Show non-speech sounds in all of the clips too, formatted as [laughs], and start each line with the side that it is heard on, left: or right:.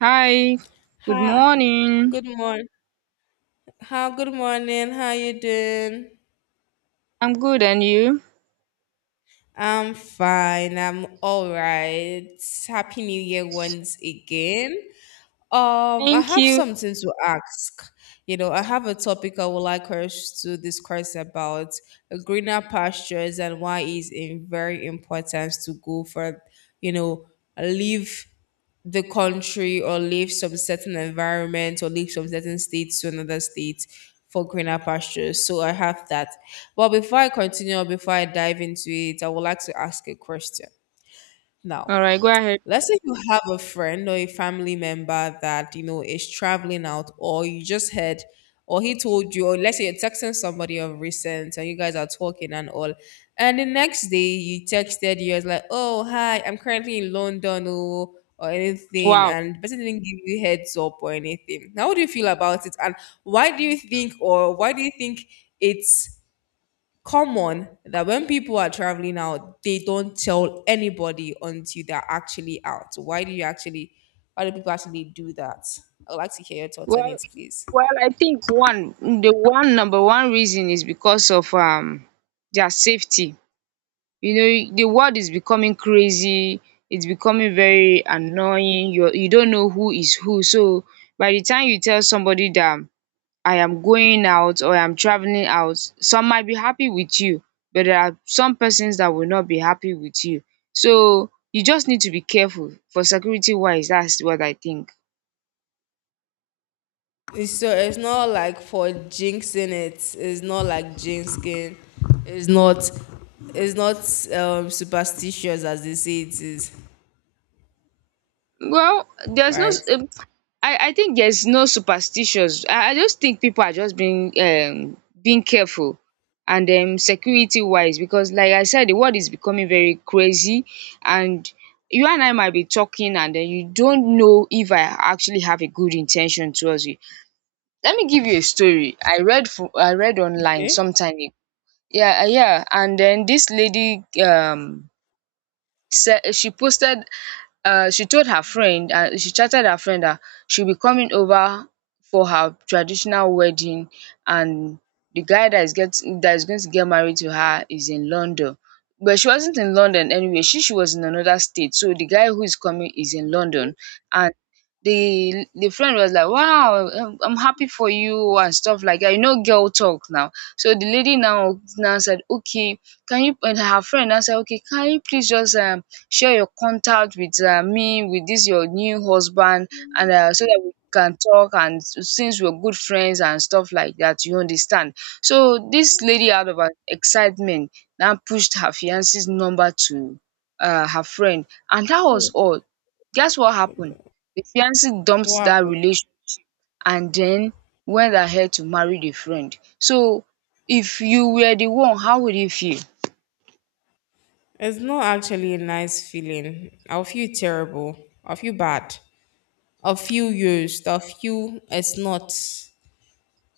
right: Hi, good
left: Hi,
right: morning.
left: good morning. How you doing?
right: I'm good, and you?
left: I'm fine. I'm all right. Happy New Year once again. I
right: Thank
left: have
right: you.
left: something to ask. You know, I have a topic I would like us to discuss about greener pastures and why it's in very important to go for, you know, live the country or leave some certain environment or leave some certain state to another state for greener pastures. So I have that. But before I continue or before I dive into it, I would like to ask a question now,
right: All right, go ahead.
left: let's say you have a friend or a family member that you know is traveling out, or you just heard, or he told you, or let's say you're texting somebody of recent and you guys are talking and all, and the next day you texted, you was like, oh hi, I'm currently in london, oh, or anything,
right: Wow.
left: and the person didn't give you heads up or anything. Now how do you feel about it, and why do you think it's common that when people are traveling out, they don't tell anybody until they're actually out. Why do you actually, why do people actually do that? I'd like to hear your thoughts on
right: Well,
left: it, please.
right: well, I think one, the one number one reason is because of their safety. You know, the world is becoming crazy. It's becoming very annoying. You don't know who is who. So by the time you tell somebody that I am going out or I'm traveling out, some might be happy with you, but there are some persons that will not be happy with you. So you just need to be careful for security wise, that's what I think.
left: So it's not like for jinxing it. It's not like jinxing. It's not. It's not superstitious as they say it is,
right: Well, there's no
left: right?
right: um, I think there's no superstitions. I just think people are just being being careful and security wise because like I said, the world is becoming very crazy, and you and I might be talking and then you don't know if I actually have a good intention towards you. Let me give you a story. I read online
left: Okay.
right: sometime ago. Yeah, and then this lady said she posted she chatted her friend that she'll be coming over for her traditional wedding, and the guy that is going to get married to her is in London, but she wasn't in London. Anyway, she was in another state, so the guy who is coming is in London. And the friend was like, wow, I'm happy for you and stuff like that, you know, girl talk now. So the lady now said, okay, can you and her friend now said, okay, can you please just share your contact with me, with this your new husband, and so that we can talk, and since we're good friends and stuff like that, you understand. So this lady, out of her excitement, now pushed her fiance's number to her friend, and that was all. Guess what happened? The fiance
left: What
right: dumped that
left: happened?
right: relationship and then went ahead to marry the friend. So if you were the one, how would you feel?
left: It's not actually a nice feeling. I'll feel terrible. I'll feel bad. A few years, a few. It's not.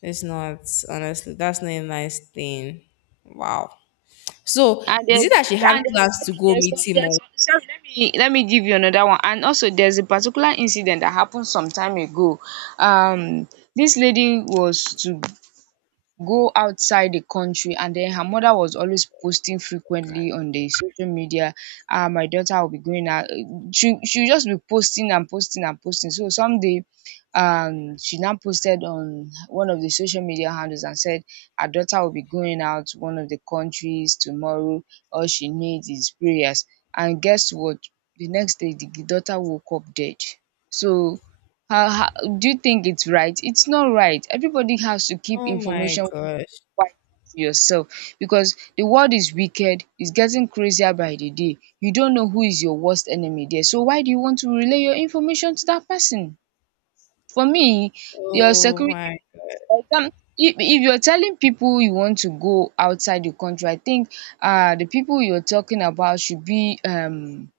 left: It's not. Honestly, that's not a nice thing. Wow. So,
right: and
left: is it
right: there's
left: that she had
right: and
left: plans to go meet him? Or,
right: there's sorry Let me give you another one, and also there's a particular incident that happened some time ago. um this lady was to go outside the country, and then her mother was always posting frequently on the social media. Ah, my daughter will be going out. She just be posting and posting and posting. So someday, she now posted on one of the social media handles and said her daughter will be going out to one of the countries tomorrow. All she needs is prayers. And guess what? The next day, the daughter woke up dead. So how do you think it's right? It's not right. Everybody has to keep
left: oh my
right: information
left: gosh.
right: wiser to yourself, because the world is wicked, it's getting crazier by the day. You don't know who is your worst enemy there. So why do you want to relay your information to that person? For me, your
left: Oh
right: security
left: my
right: for exam if you're telling people you want to go outside the country, I think the people you're talking about should be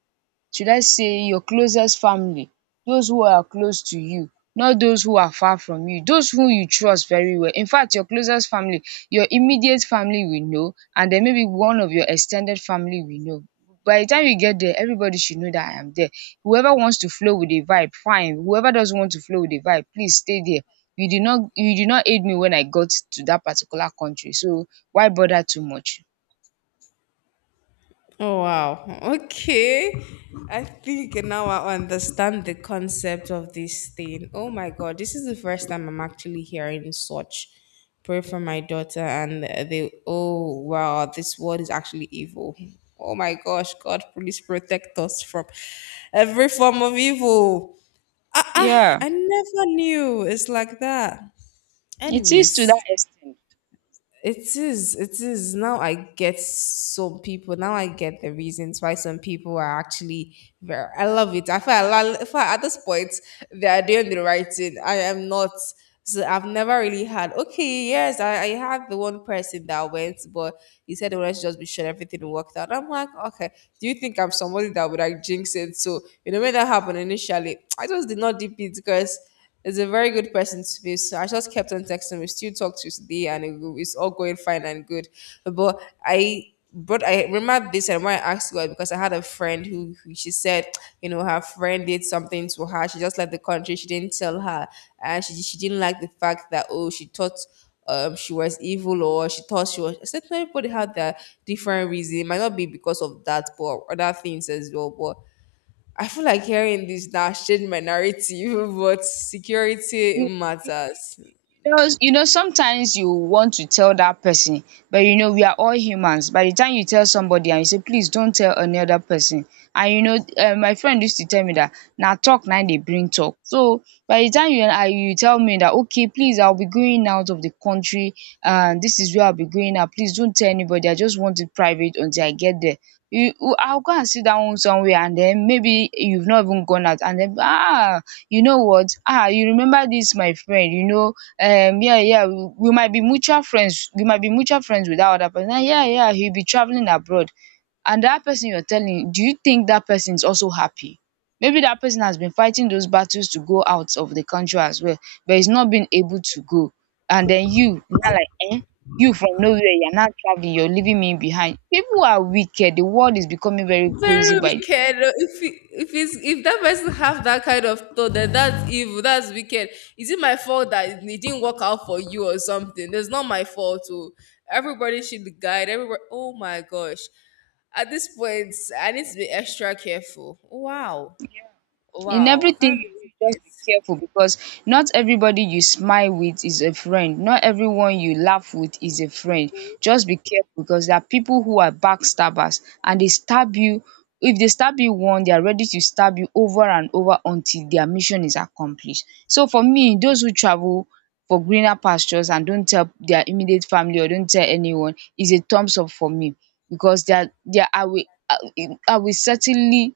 right: should I say your closest family, those who are close to you, not those who are far from you, those who you trust very well. In fact, your closest family, your immediate family will know, and then maybe one of your extended family will know. By the time you get there, everybody should know that I am there. Whoever wants to flow with the vibe, fine. Whoever doesn't want to flow with the vibe, please stay there. You did not aid me when I got to that particular country, so why bother too much?
left: Oh wow. Okay. I think now I understand the concept of this thing. Oh my god, this is the first time I'm actually hearing such. Pray for my daughter and the oh wow, this world is actually evil. Oh my gosh, God, please protect us from every form of evil. Ah, ah,
right: Yeah,
left: I never knew it's like that.
right: it is to that
left: Anyways,
right: extent.
left: it is, it is. Now I get some people, now I get the reasons why some people are actually very, I love it. I feel, I love, I feel at this point, they are doing the right thing. I am not. So I've never really had, okay, yes, I had the one person that went, but he said, well, let's just be sure everything worked out. I'm like, okay, do you think I'm somebody that would like jinx it? So, you know, when that happened initially, [tsk] I just did not dip it because he's a very good person to be. So I just kept on texting him. We still talk to today, and it's all going fine and good. But I remember this, and why I asked you because I had a friend who, she said, you know, her friend did something to her. She just left the country. She didn't tell her, and she didn't like the fact that, oh, she thought. She was evil, or she thought she was. I said, "No, everybody had their different reason. It might not be because of that, but other things as well." But I feel like hearing this now has changed my narrative, [laughs] but security
right: You
left: matters.
right: you know sometimes you want to tell that person, but you know we are all humans. By the time you tell somebody and you say, please don't tell another person. And you know, my friend used to tell me that now talk now they bring talk. So by the time you I you tell me that, okay, please, I will be going out of the country, and this is where I will be going, now please don't tell anybody, I just want it private until I get there, you, I will go and sit down somewhere, and then maybe you've not even gone out, and then, ah, you know what? Ah, you remember this my friend, you know, yeah, yeah, we might be mutual friends, we might be mutual friends with that other person, and yeah, yeah, he'll be traveling abroad. And that person you're telling, do you think that person is also happy? Maybe that person has been fighting those battles to go out of the country as well, but he's not been able to go. And then you now like, eh, you, from nowhere, you're not traveling, you're leaving me behind. People are wicked, the world is becoming very crazy.
left: Very
right: By,
left: wicked. If it's, if that person have that kind of thought, then that's evil. That's wicked. Is it my fault that it didn't work out for you or something? It's not my fault. Oh, everybody should guide. Everybody. Oh my gosh. At this point, I need to be extra careful. Wow.
right: in
left: Wow. I
right: everything
left: can't believe
right: you do, just be careful, because not everybody you smile with is a friend, not everyone you laugh with is a friend. Just be careful, because there are people who are backstabbers, and they stab you. If they stab you once, they are ready to stab you over and over until their mission is accomplished. So for me, those who travel for greener pastures and don't tell their immediate family, or don't tell anyone, is a thumbs up for me, because they are I I will certainly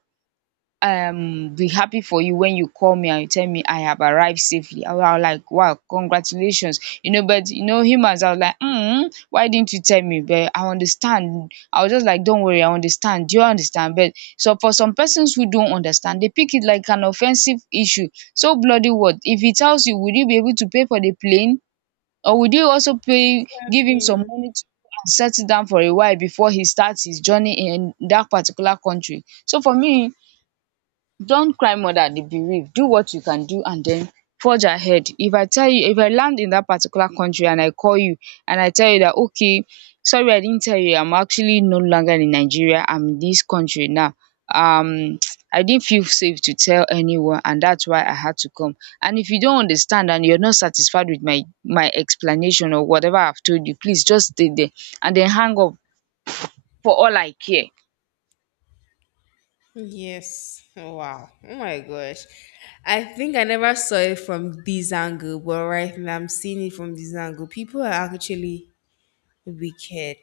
right: be happy for you when you call me and you tell me I have arrived safely. I was like, wow, congratulations. You know, but you know him, as I was like, mm, why didn't you tell me? But I understand. I was just like, don't worry, I understand. Do you understand? But so for some persons who don't understand, they pick it like an offensive issue. So bloody what? If he tells you, would you be able to pay for the plane? Or would you also pay give him
left: this.
right: some money to and settle down for a while before he starts his journey in that particular country? So for me, don't cry more than the bereaved. Do what you can do, and then forge ahead. If I tell you, if I land in that particular country and I call you and I tell you that, okay, sorry I didn't tell you, I'm actually no longer in Nigeria, I'm in this country now. Um [tsk] I didn't feel safe to tell anyone, and that's why I had to come. And if you don't understand and you're not satisfied with my explanation or whatever I've told you, please just stay there and then hang up for all I care.
left: Yes. Oh, wow. Oh my gosh. I think I never saw it from this angle, but right now I'm seeing it from this angle. People are actually wicked.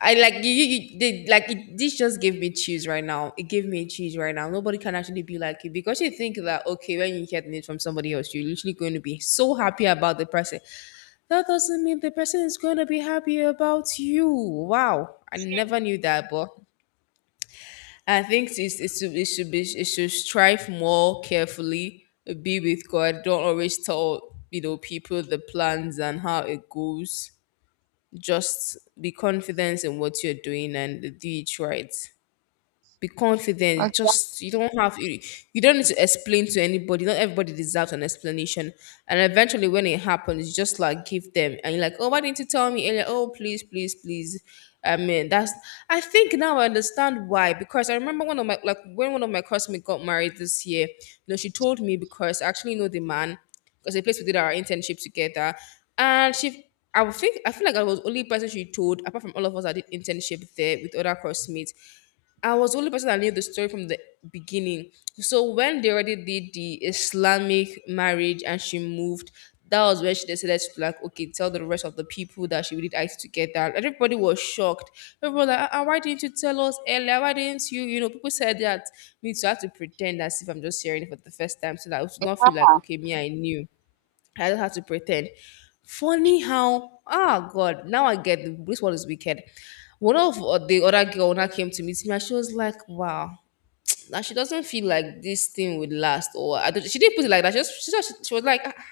left: I like you they, like it, this just gave me chills right now. It gave me chills right now. Nobody can actually be like you because you think that, okay, when you hear the news from somebody else, you're literally going to be so happy about the person. That doesn't mean the person is going to be happy about you. Wow. I never knew that, but I think it's, it should be, it should strive more carefully, be with God. Don't always tell, you know, people the plans and how it goes. Just be confident in what you're doing and do it right. Be confident.
right: Okay.
left: Just you don't have you, You don't need to explain to anybody. Not everybody deserves an explanation. And eventually, when it happens, you just like give them and you're like, oh, why didn't you tell me earlier? Oh, please, please, please. I mean, that's. I think now I understand why, because I remember one of my, like when one of my classmates got married this year. You know, she told me because I actually know the man, because the place we did our internship together, and she. I would think, I feel like I was the only person she told, apart from all of us that did internship there with other classmates. I was the only person that knew the story from the beginning. So when they already did the Islamic marriage and she moved, that was when she decided to, like, okay, tell the rest of the people that she really asked to get that. Everybody was shocked. Everyone was like, ah, ah, why didn't you tell us earlier? Why didn't you? You know, people said that, me, so I had to pretend as if I'm just hearing it for the first time, so that I would not feel like, okay, me, I knew. I don't have to pretend. Funny how, ah, God, now I get the, this one is wicked. One of the other girl now came to meet me and she was like, wow, [tsk] now she doesn't feel like this thing would last. Or I don't, she didn't put it like that. She was like, ah, ah,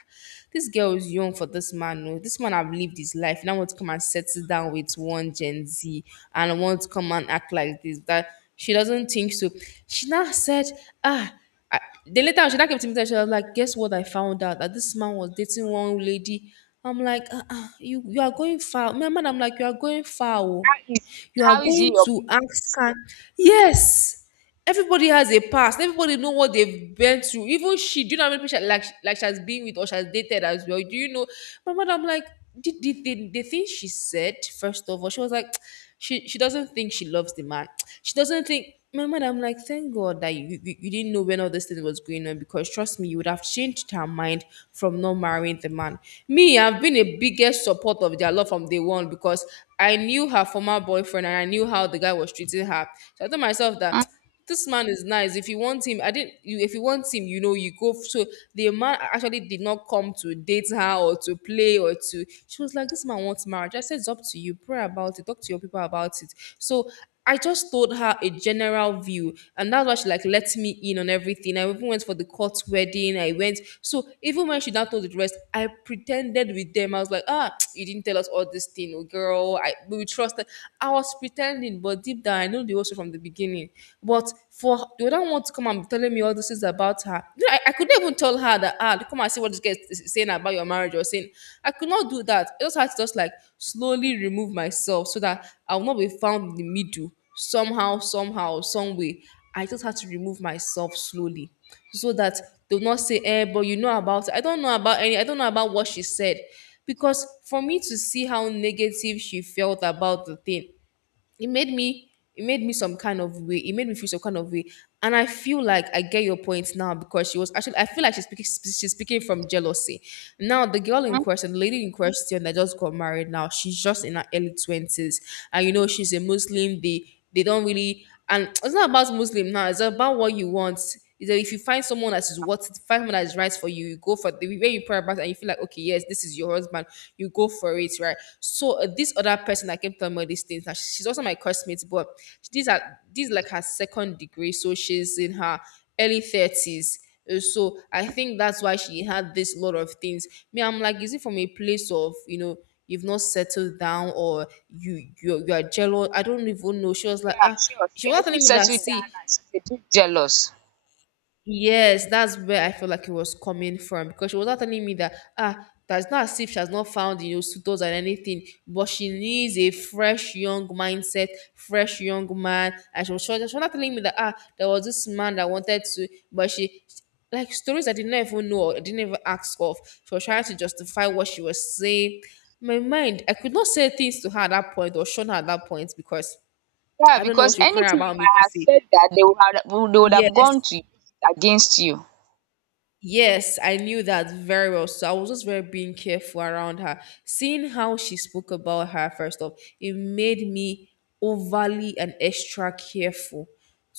left: this girl is young for this man. No, this man, have lived his life. Now want to come and settle down with one Gen Z and want to come and act like this. That she doesn't think so. She now said, ah, I, then later on, she now came to me and she was like, "Guess what? I found out that this man was dating one lady." I'm like, uh-uh, You are going far." My man, I'm like, "You are going far. Oh.
right: How is he
left: You are
right: how is
left: going
right: he your
left: to ask
right: business?
left: her." Yes, everybody has a past. Everybody know what they've been through. Even she, do you know how many people she, like she has been with or she has dated as well? Do you know? My man, I'm like, did the thing she said first of all? She was like. She doesn't think she loves the man. She doesn't think my mother. I'm like, thank God that you, you didn't know when all this thing was going on, because trust me, you would have changed her mind from not marrying the man. Me, I've been a biggest support of their love from day one, because I knew her former boyfriend and I knew how the guy was treating her. So I told myself that this man is nice. If you want him, I didn't. You, if you want him, you know, you go. So the man actually did not come to date her or to play or to. She was like, "This man wants marriage." I said, "It's up to you. Pray about it. Talk to your people about it." So I just told her a general view, and that's why she like let me in on everything. I even went for the court wedding. I went. So even when she now told the rest, I pretended with them. I was like, "Ah, [tsk] you didn't tell us all this thing, oh girl. I we trusted." I was pretending, but deep down, I know the whole story from the beginning. But for you don't want to come and be telling me all these things about her. You know, I could not even tell her that, ah, come and see what this guy is saying about your marriage or saying. I could not do that. I just had to just like slowly remove myself, so that I will not be found in the middle somehow, somehow, some way. I just had to remove myself slowly, so that they'll not say, eh, but you know about it. I don't know about any, I don't know about what she said. Because for me to see how negative she felt about the thing, it made me it made me feel some kind of way. And I feel like I get your point now, because she was actually, I feel like she's speaking from jealousy. Now the lady in question that just got married, now she's just in her early 20s. And you know, she's a Muslim. They don't really— and it's not about Muslim now, it's about what you want. Is that if you find someone that is what— find someone that is right for you, you go for the— where you pray about it and you feel like, okay, yes, this is your husband, you go for it, right? So this other person that came telling me all these things, now she's also my classmate, but these are these like her second degree, so she's in her early 30s. So I think that's why she had this lot of things. Me, I'm like, is it from a place of, you know? You've not settled down or you are jealous. I don't even know. She was like,
right: Yeah,
left: ah,
right: sure.
left: she
right: She
left: was telling
right: hasn't
left: me that,
right: settled down
left: see,
right: and she's a bit jealous.
left: yes, that's where I feel like it was coming from, because she was not telling me that, ah, that's not as if she has not found, you know, suitors and anything, but she needs a fresh young mindset, fresh young man. And she was not telling me that, ah, there was this man that wanted to, but she— like stories I did not even know or I didn't even ask of. She was trying to justify what she was saying. My mind, I could not say things to her at that point or show her at that point, because
right: Yeah,
left: I don't know what
right: because
left: she would carry
right: anything you
left: about me
right: might
left: to
right: have
left: say.
right: said, that they would have would- they would have
left: Yes,
right: gone to use it against you.
left: yes, I knew that very well. So I was just very being careful around her. Seeing how she spoke about her first off, it made me overly and extra careful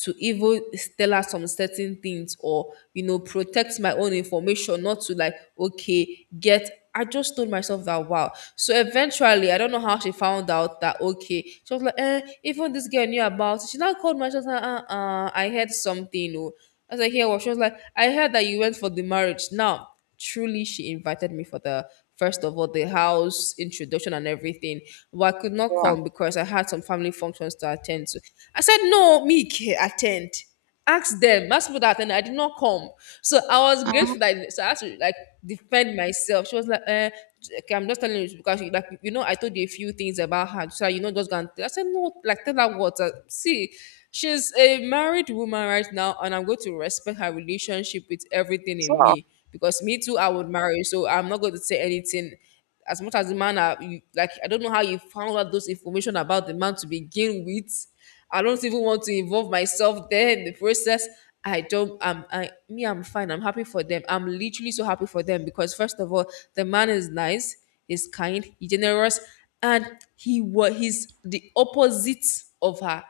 left: to even tell her some certain things, or you know, protect my own information, not to like, okay, get. I just told myself that, wow. So eventually, I don't know how she found out that, okay. She was like, eh, even this girl knew about it. She now called myself. I heard something. Oh. As I hear, well, she was like, I heard that you went for the marriage. Now, truly, she invited me for the first of all the house introduction and everything, but I could not
right: Yeah.
left: come because I had some family functions to attend to. I said, no, me ke- attend. Ask them. Ask people that attend. I did not come, so I was
right: Mhm.
left: grateful that. So I had to like defend myself. She was like, eh, okay, I'm just telling you because you, like, you know, I told you a few things about her. So you know, just gonna tell. I said, no, like, tell her what. See, she's a married woman right now, and I'm going to respect her relationship with everything in
right: Sure.
left: me, because me too, I would marry. So I'm not going to say anything. As much as the man, you, like I don't know how you found out those information about the man to begin with. I don't even want to involve myself there in the process. I don't. I'm. I me. I'm fine. I'm happy for them. I'm literally so happy for them, because first of all, the man is nice. He's kind. He's generous, and he was— he's the opposite of her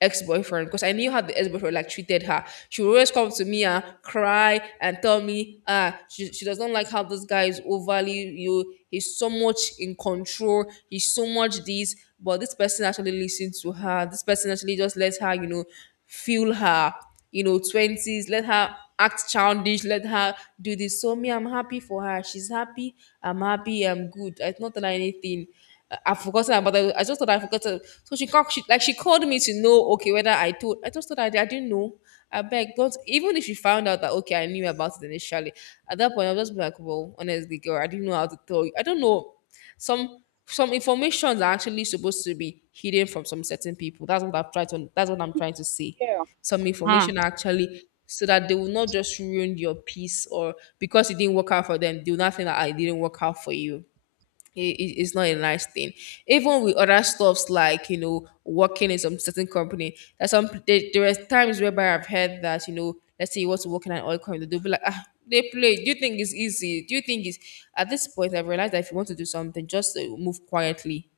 left: ex-boyfriend, because I knew how the ex-boyfriend like treated her. She would always come to me and cry and tell me, ah, she does not like how this guy is overly, you— he's so much in control. He's so much this. But this person actually listened to her. This person actually just let her, you know, feel her, you know, twenties. Let her act childish. Let her do this. So me, I'm happy for her. She's happy. I'm happy. I'm good. I It's not done anything. I- have forgotten about it. I just thought I forgot to. So she like she called me to know okay whether I told. I just thought I didn't know. I beg God. Even if she found out that, okay, I knew about it initially, at that point I'll just be like, well, honestly, girl, I didn't know how to tell you. I don't know. Some some informations are actually supposed to be hidden from some certain people. That's what I've tried to. That's what I'm trying to say.
right: Yeah.
left: Some
right: Hmm.
left: information actually, so that they will not just ruin your peace, or because it didn't work out for them, do will not think that I didn't work out for you. It's not a nice thing. Even with other stuffs like, you know, working in some certain company, there's some— there are times whereby I've heard that, you know, let's say you want to work in an oil company, they'll be like, ah, they play. Do you think it's easy? Do you think it's— at this point I've realized that if you want to do something, just move quietly.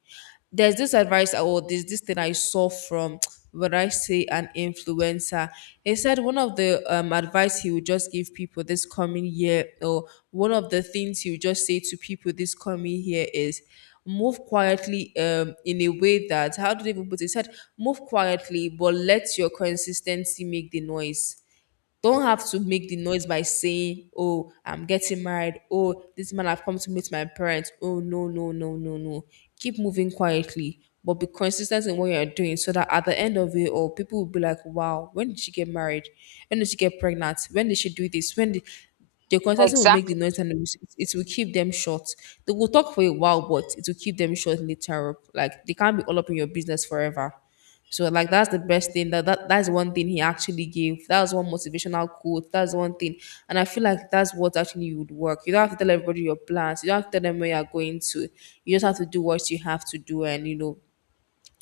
left: There's this advice I- or this thing I saw from [tsk] what I say an influencer. He said one of the advice he would just give people this coming year, or one of the things he would just say to people this coming year is move quietly, in a way that, how do they even put it? He said move quietly, but let your consistency make the noise. Don't have to make the noise by saying, oh, I'm getting married. Oh, this man have come to meet my parents. Oh, no, no, no, no, no. Keep moving quietly, but be consistent in what you're doing, so that at the end of it all, people will be like, wow, when did she get married? When did she get pregnant? When did she do this? When did— the consultant will make the
right: Exactly.
left: noise, and it will keep them short. They will talk for a while, but it will keep them short later. Up. Like they can't be all up in your business forever. So like, that's the best thing that, that's one thing he actually gave. That was one motivational quote. That's one thing. And I feel like that's what actually would work. You don't have to tell everybody your plans. You don't have to tell them where you're going to. You just have to do what you have to do, and you know,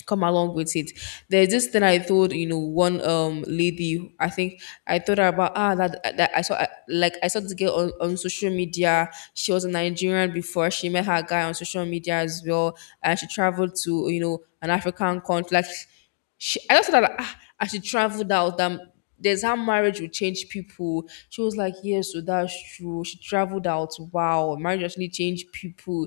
left: come along with it. There's this thing I told, you know, one lady. I think I told her about ah that, that I saw— like I saw this girl on social media. She was a Nigerian before she met her guy on social media as well, and she traveled to, you know, an African country. Like she— I just thought that, ah, as she traveled out, there's how marriage will change people. She was like, yes, so that's true. She traveled out. Wow, marriage actually changed people.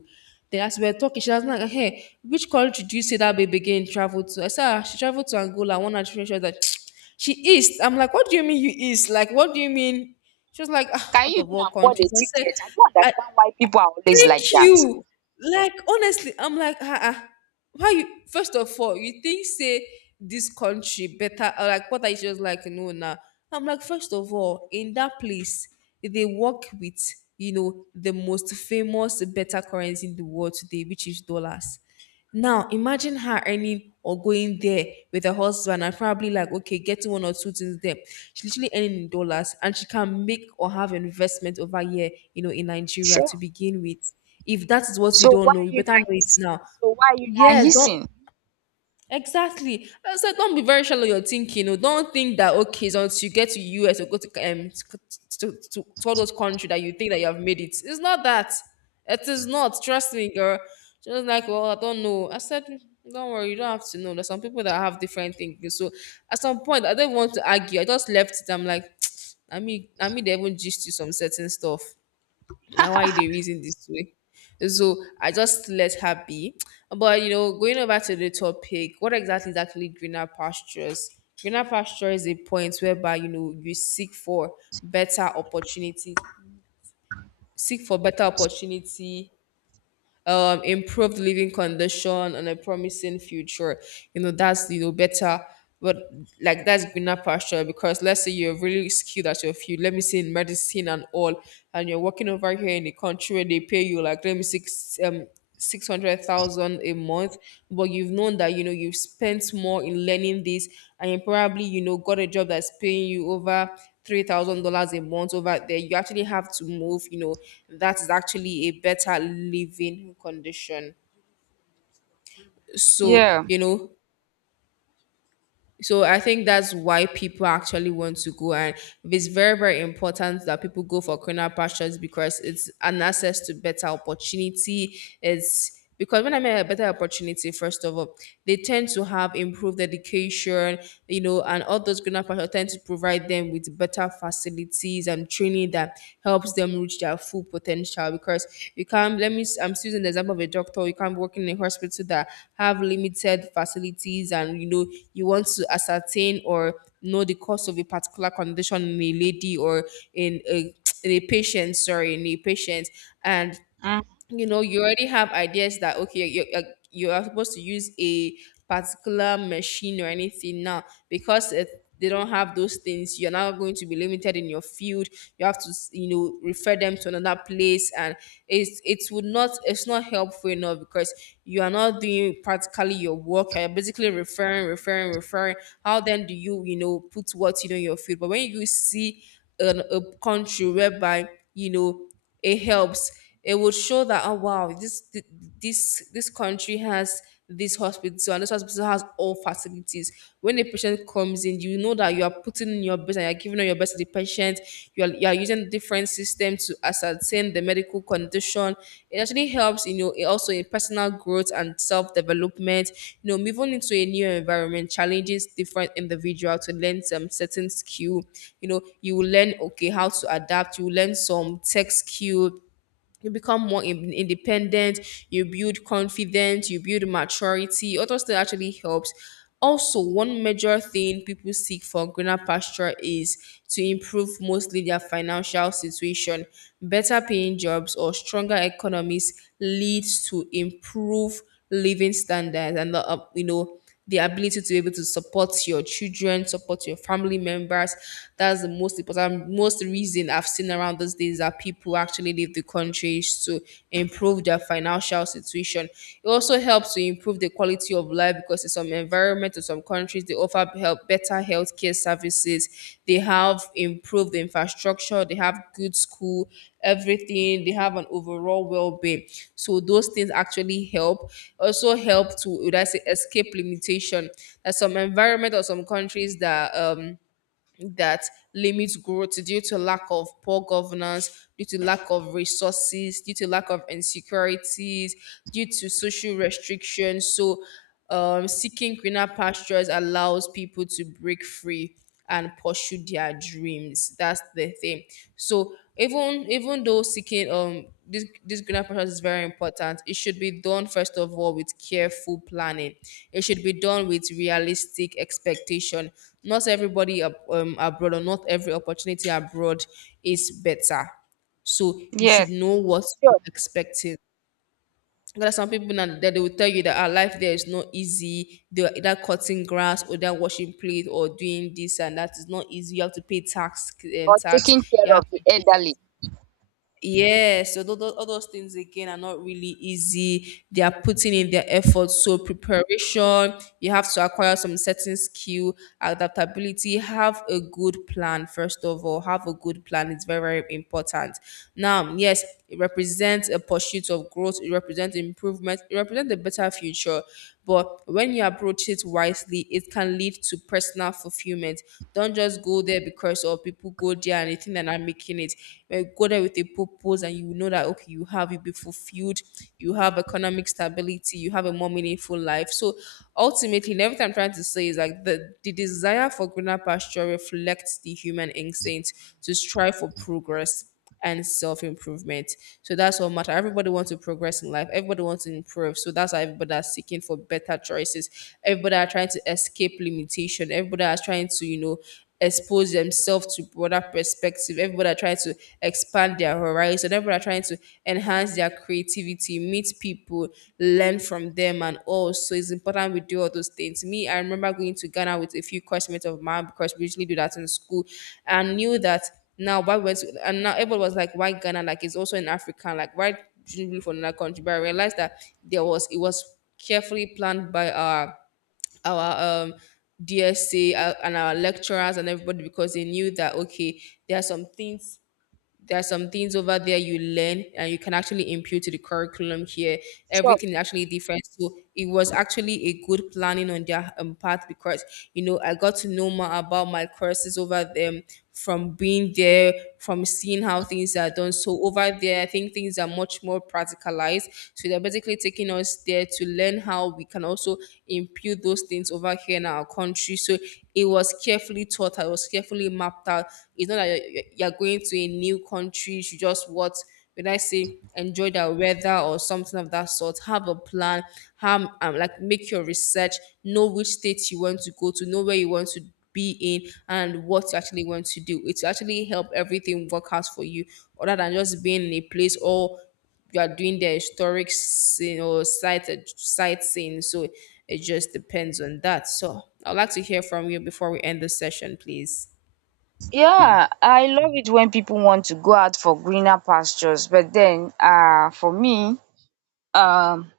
left: Then as we were talking, she was like, hey, which country do you say that baby again traveled to? I said, ah, she traveled to Angola. One of— she was like, [tsk] she east. I'm like, what do you mean you east? Like, what do you mean? She was like, ah,
right: Can
left: out
right: you
left: of
right: even
left: all
right: afford a
left: countries. I said,
right: ticket? I don't understand why people are always like that.
left: you— like, honestly, I'm like, ah, ah, why you? First of all, you think say this country better? Or Like what, I just like no now. I'm like, first of all, in that place they work with, you know, the most famous better currency in the world today, which is dollars. Now imagine her earning or going there with her husband and probably like, okay, getting one or two things there. She's literally earning in dollars, and she can make or have investment over here, you know, in Nigeria to
right: Sure.
left: begin with. If that is what you
right: So
left: don't
right: why
left: know,
right: are
left: you
right: you
left: better
right: not
left: know it
right: hissing?
left: now.
right: So why are you not
left: Yes, don't—
right: hissing?
left: exactly. So don't be very shallow in your thinking. Oh. Don't think that, okay, so once you get to US or go to, to all those country that you think that you have made it. It's not that. It is not. Trust me, girl. She was like, well, I don't know. I said, don't worry, you don't have to know. There's some people that have different things. So at some point, I don't want to argue. I just left it. I'm like, [tsk] I mean, they even gist you some certain stuff. Now why they reason this way? So I just let her be. But you know, going over to the topic, what exactly is actually greener pastures? Greener pasture is a point whereby you know you seek for better opportunity, seek for better opportunity, improved living condition and a promising future. You know, that's you know better, but like that's greener pasture because let's say you're really skilled at your field, let me say in medicine and all, and you're working over here in the country where they pay you like let me say 600,000 a month, but you've known that you know you've spent more in learning this, and you probably you know got a job that's paying you over $3,000 a month over there. You actually have to move. You know that is actually a better living condition. So
right: Yeah.
left: you know. So I think that's why people actually want to go, and it's very, very important that people go for greener pastures because it's an access to better opportunity. It's because when I mean a better opportunity, first of all, they tend to have improved education, you know, and all those greener pastures tend to provide them with better facilities activities and training that helps them reach their full potential because you can't, let me I'm still using the example of a doctor, you can't work in a hospital that have limited facilities and you know you want to ascertain or know the cause of a particular condition in a lady or in a in a patient, sorry, in a patient, and
right: Mm.
left: you know you already have ideas that okay, you you are supposed to use a particular machine or anything now, because it, they don't have those things, you're now going to be limited in your field. You have to you know refer them to another place, and it's, it would not, it's not helpful enough because you are not doing practically your work, you're basically referring, referring, referring. How then do you you know put what you know in your field? But when you see a country whereby you know it helps, it would show that, oh wow, this, this country has this hospital and this hospital has all facilities. When a patient comes in, you know that you are putting in your best and you're giving all your best to the patient. You are using different systems to ascertain the medical condition. It actually helps, you know, it also in personal growth and self-development. You know, moving into a new environment challenges different individual to learn some certain skill. You know, you will learn okay how to adapt, you will learn some tech skill, you become more independent, you build confidence, you build maturity, all those things actually helps. Also, one major thing people seek for greener pasture is to improve mostly their financial situation. Better paying jobs or stronger economies leads to improved living standards and you know the ability to be able to support your children, support your family members. That's the most important, most reason I've seen around these days that people actually leave the countries to improve their financial situation. It also helps to improve the quality of life because in some environment or some countries they offer help better healthcare services. They have improved infrastructure. They have good school, everything, they have an overall well-being. So those things actually help, also help to, would I say, escape limitation. There's some environment or some countries that that limits growth due to lack of poor governance, due to lack of resources, due to lack of insecurities, due to social restrictions. So seeking greener pastures allows people to break free and pursue their dreams. That's the thing. So even though seeking this greener process is very important, it should be done first of all with careful planning, it should be done with realistic expectation. Not everybody abroad, or not every opportunity abroad is better, so you should
right: Yes.
left: know what you're
right: Sure.
left: expecting. There are some people now that they will tell you that our life there is not easy. They are either cutting grass or they're washing plate or doing this and that is not easy. You have to pay tax,
right: Or
left: tax.
right: taking care
left: You have
right: of
left: to
right: the
left: do
right: elderly.
left: this. Yes, so all those things again are not really easy. They are putting in their effort. So preparation, you have to acquire some certain skill, adaptability, have a good plan, first of all. Have a good plan. It's very, very important. Now, yes, it represents a pursuit of growth, it represents improvement, it represents a better future. But when you approach it wisely, it can lead to personal fulfillment. Don't just go there because of people go there and they think that I'm making it. Well, go there with a purpose and you know that okay, you have, you'll be fulfilled, you have economic stability, you have a more meaningful life. So ultimately, and everything I'm trying to say is like the desire for greener pasture reflects the human instinct to strive for progress and self improvement. So that's what matters. Everybody wants to progress in life. Everybody wants to improve. So that's why everybody are seeking for better choices. Everybody are trying to escape limitation. Everybody are trying to, you know, expose themselves to broader perspective. Everybody are trying to expand their horizon. Everybody are trying to enhance their creativity, meet people, learn from them and all. So it's important we do all those things. Me, I remember going to Ghana with a few classmates of mine because we usually do that in school, and knew that, now, why went to, and now everyone was like, why Ghana? Like, it's also in Africa. Like, why shouldn't we be from another country? But I realized that there was, it was carefully planned by our, DSC and our lecturers and everybody because they knew that, okay, there are some things, there are some things over there you learn and you can actually impute to the curriculum here.
right: Sure.
left: Everything is actually different. So it was actually a good planning on their part, because, you know, I got to know more about my courses over them from being there, from seeing how things are done. So over there, I think things are much more practicalized. So they're basically taking us there to learn how we can also impute those things over here in our country. So it was carefully taught, it was carefully mapped out. It's not that you're going to a new country, you should just what, when I say, enjoy the weather or something of that sort. Have a plan. Have like, make your research. Know which states you want to go to. Know where you want to be in and what you actually want to do. It will actually help everything work out for you, other than just being in a place, or you are doing the historic scene or sightseeing. So it just depends on that. So I'd like to hear from you before we end the session, please.
right: Yeah, I love it when people want to go out for greener pastures. But then, for me, um,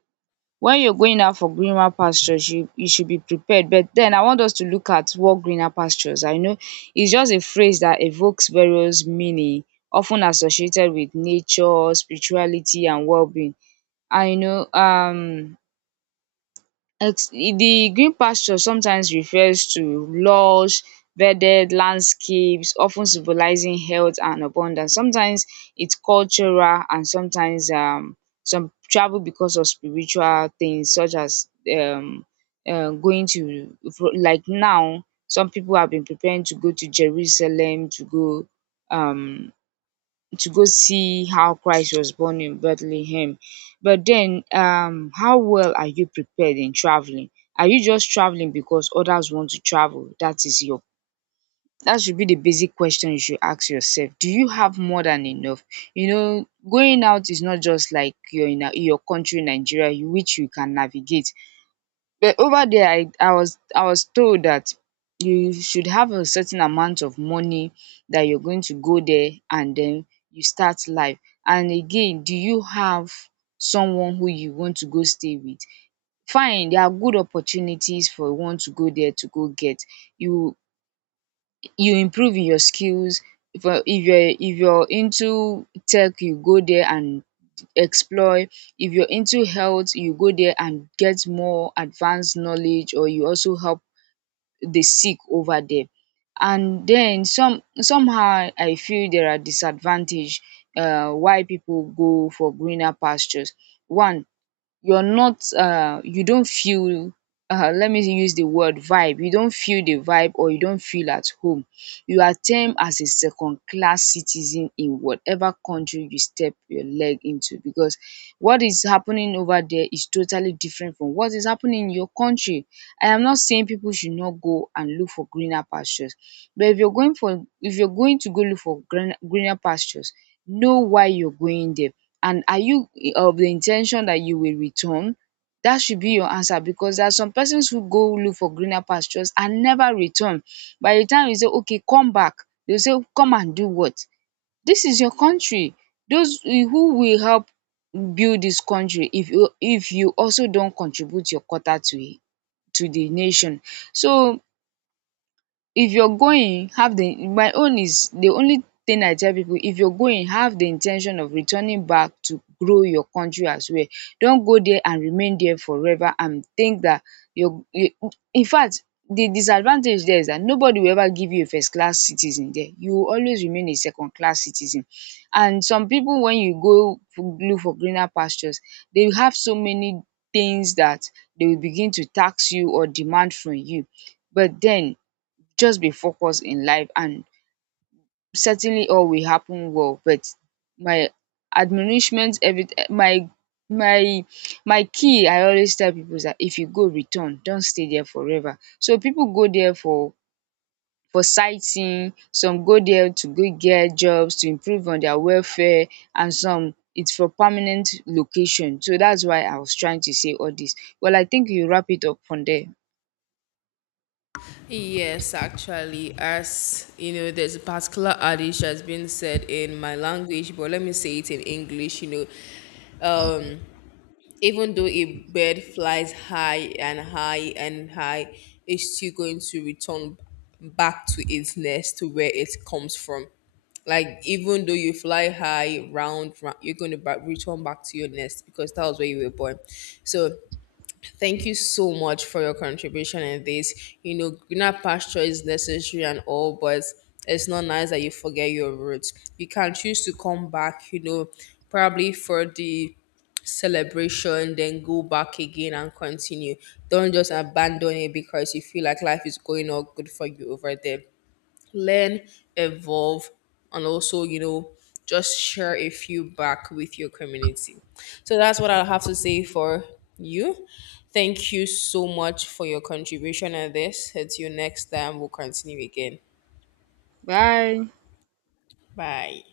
right: when you're going out for greener pastures, you should be prepared. But then, I want us to look at what greener pastures. I know it's just a phrase that evokes various meaning, often associated with nature, spirituality, and well-being. I know, the green pasture sometimes refers to lush verdant landscapes, often symbolizing health and abundance. Sometimes it's cultural, and sometimes some travel because of spiritual things, such as um like now some people have been preparing to go to Jerusalem um to go see how Christ was born in Bethlehem. But then, how well are you prepared in traveling? Are you just traveling because others want to travel? That is your That should be the basic question you should ask yourself. Do you have more than enough? You know, going out is not just like you're in, in your country, Nigeria, which you can navigate. But over there, I was told that you should have a certain amount of money that you're going to go there and then you start life. And again, do you have someone who you want to go stay with? Fine, there are good opportunities for one to go there to go get. You you improve in your skills. If you, if you're into tech, you go there and explore. If you're into health, you go there and get more advanced knowledge, or you also help the sick over there. And then some, somehow I feel there are disadvantage, why people go for greener pastures. One, you don't feel, let me use the word vibe, you don't feel the vibe, or you don't feel at home. You are termed as a second class citizen in whatever country you step your leg into, because what is happening over there is totally different from what is happening in your country. I am not saying people should not go and look for greener pastures, but if you're going for, if you're going to go look for greener pastures, know why you're going there, and are you of the intention that you will return? That should be your answer, because there are some persons who go look for greener pastures and never return. By the time you say, okay, come back, they'll say, come and do what? This is your country. Those who will help build this country, if you, if you also don't contribute your quota to it, to the nation. So if you're going, have the, my own is the only thing I tell people, if you're going, have the intention of returning back to grow your country as well. Don't go there and remain there forever and think that you're you, in fact the disadvantage there is that nobody will ever give you a first class citizen there, you will always remain a second class citizen. And some people, when you go look for greener pastures, they will have so many things that they will begin to tax you or demand from you. But then, just be focused in life, and certainly all will happen well. But my admonishment every my my my key I always tell people is that if you go, return, don't stay there forever. So people go there for sightseeing, some go there to go get jobs to improve on their welfare, and some it's for permanent location. So that's why I was trying to say all this. Well, I think you wrap it up from there.
left: Yes, actually, as you know, there's a particular adage that's been said in my language, but let me say it in English. You know, even though a bird flies high and high and high, it's still going to return back to its nest, to where it comes from. Like, even though you fly high, round, round, you're going to return back to your nest because that was where you were born. So, thank you so much for your contribution in this. You know, greener pasture is necessary and all, but it's not nice that you forget your roots. You can choose to come back, you know, probably for the celebration, then go back again and continue. Don't just abandon it because you feel like life is going all good for you over there. Learn, evolve, and also, you know, just share a few back with your community. So that's what I'll have to say for you. Thank you so much for your contribution on this. Until next time, we'll continue again.
right: Bye.
left: Bye.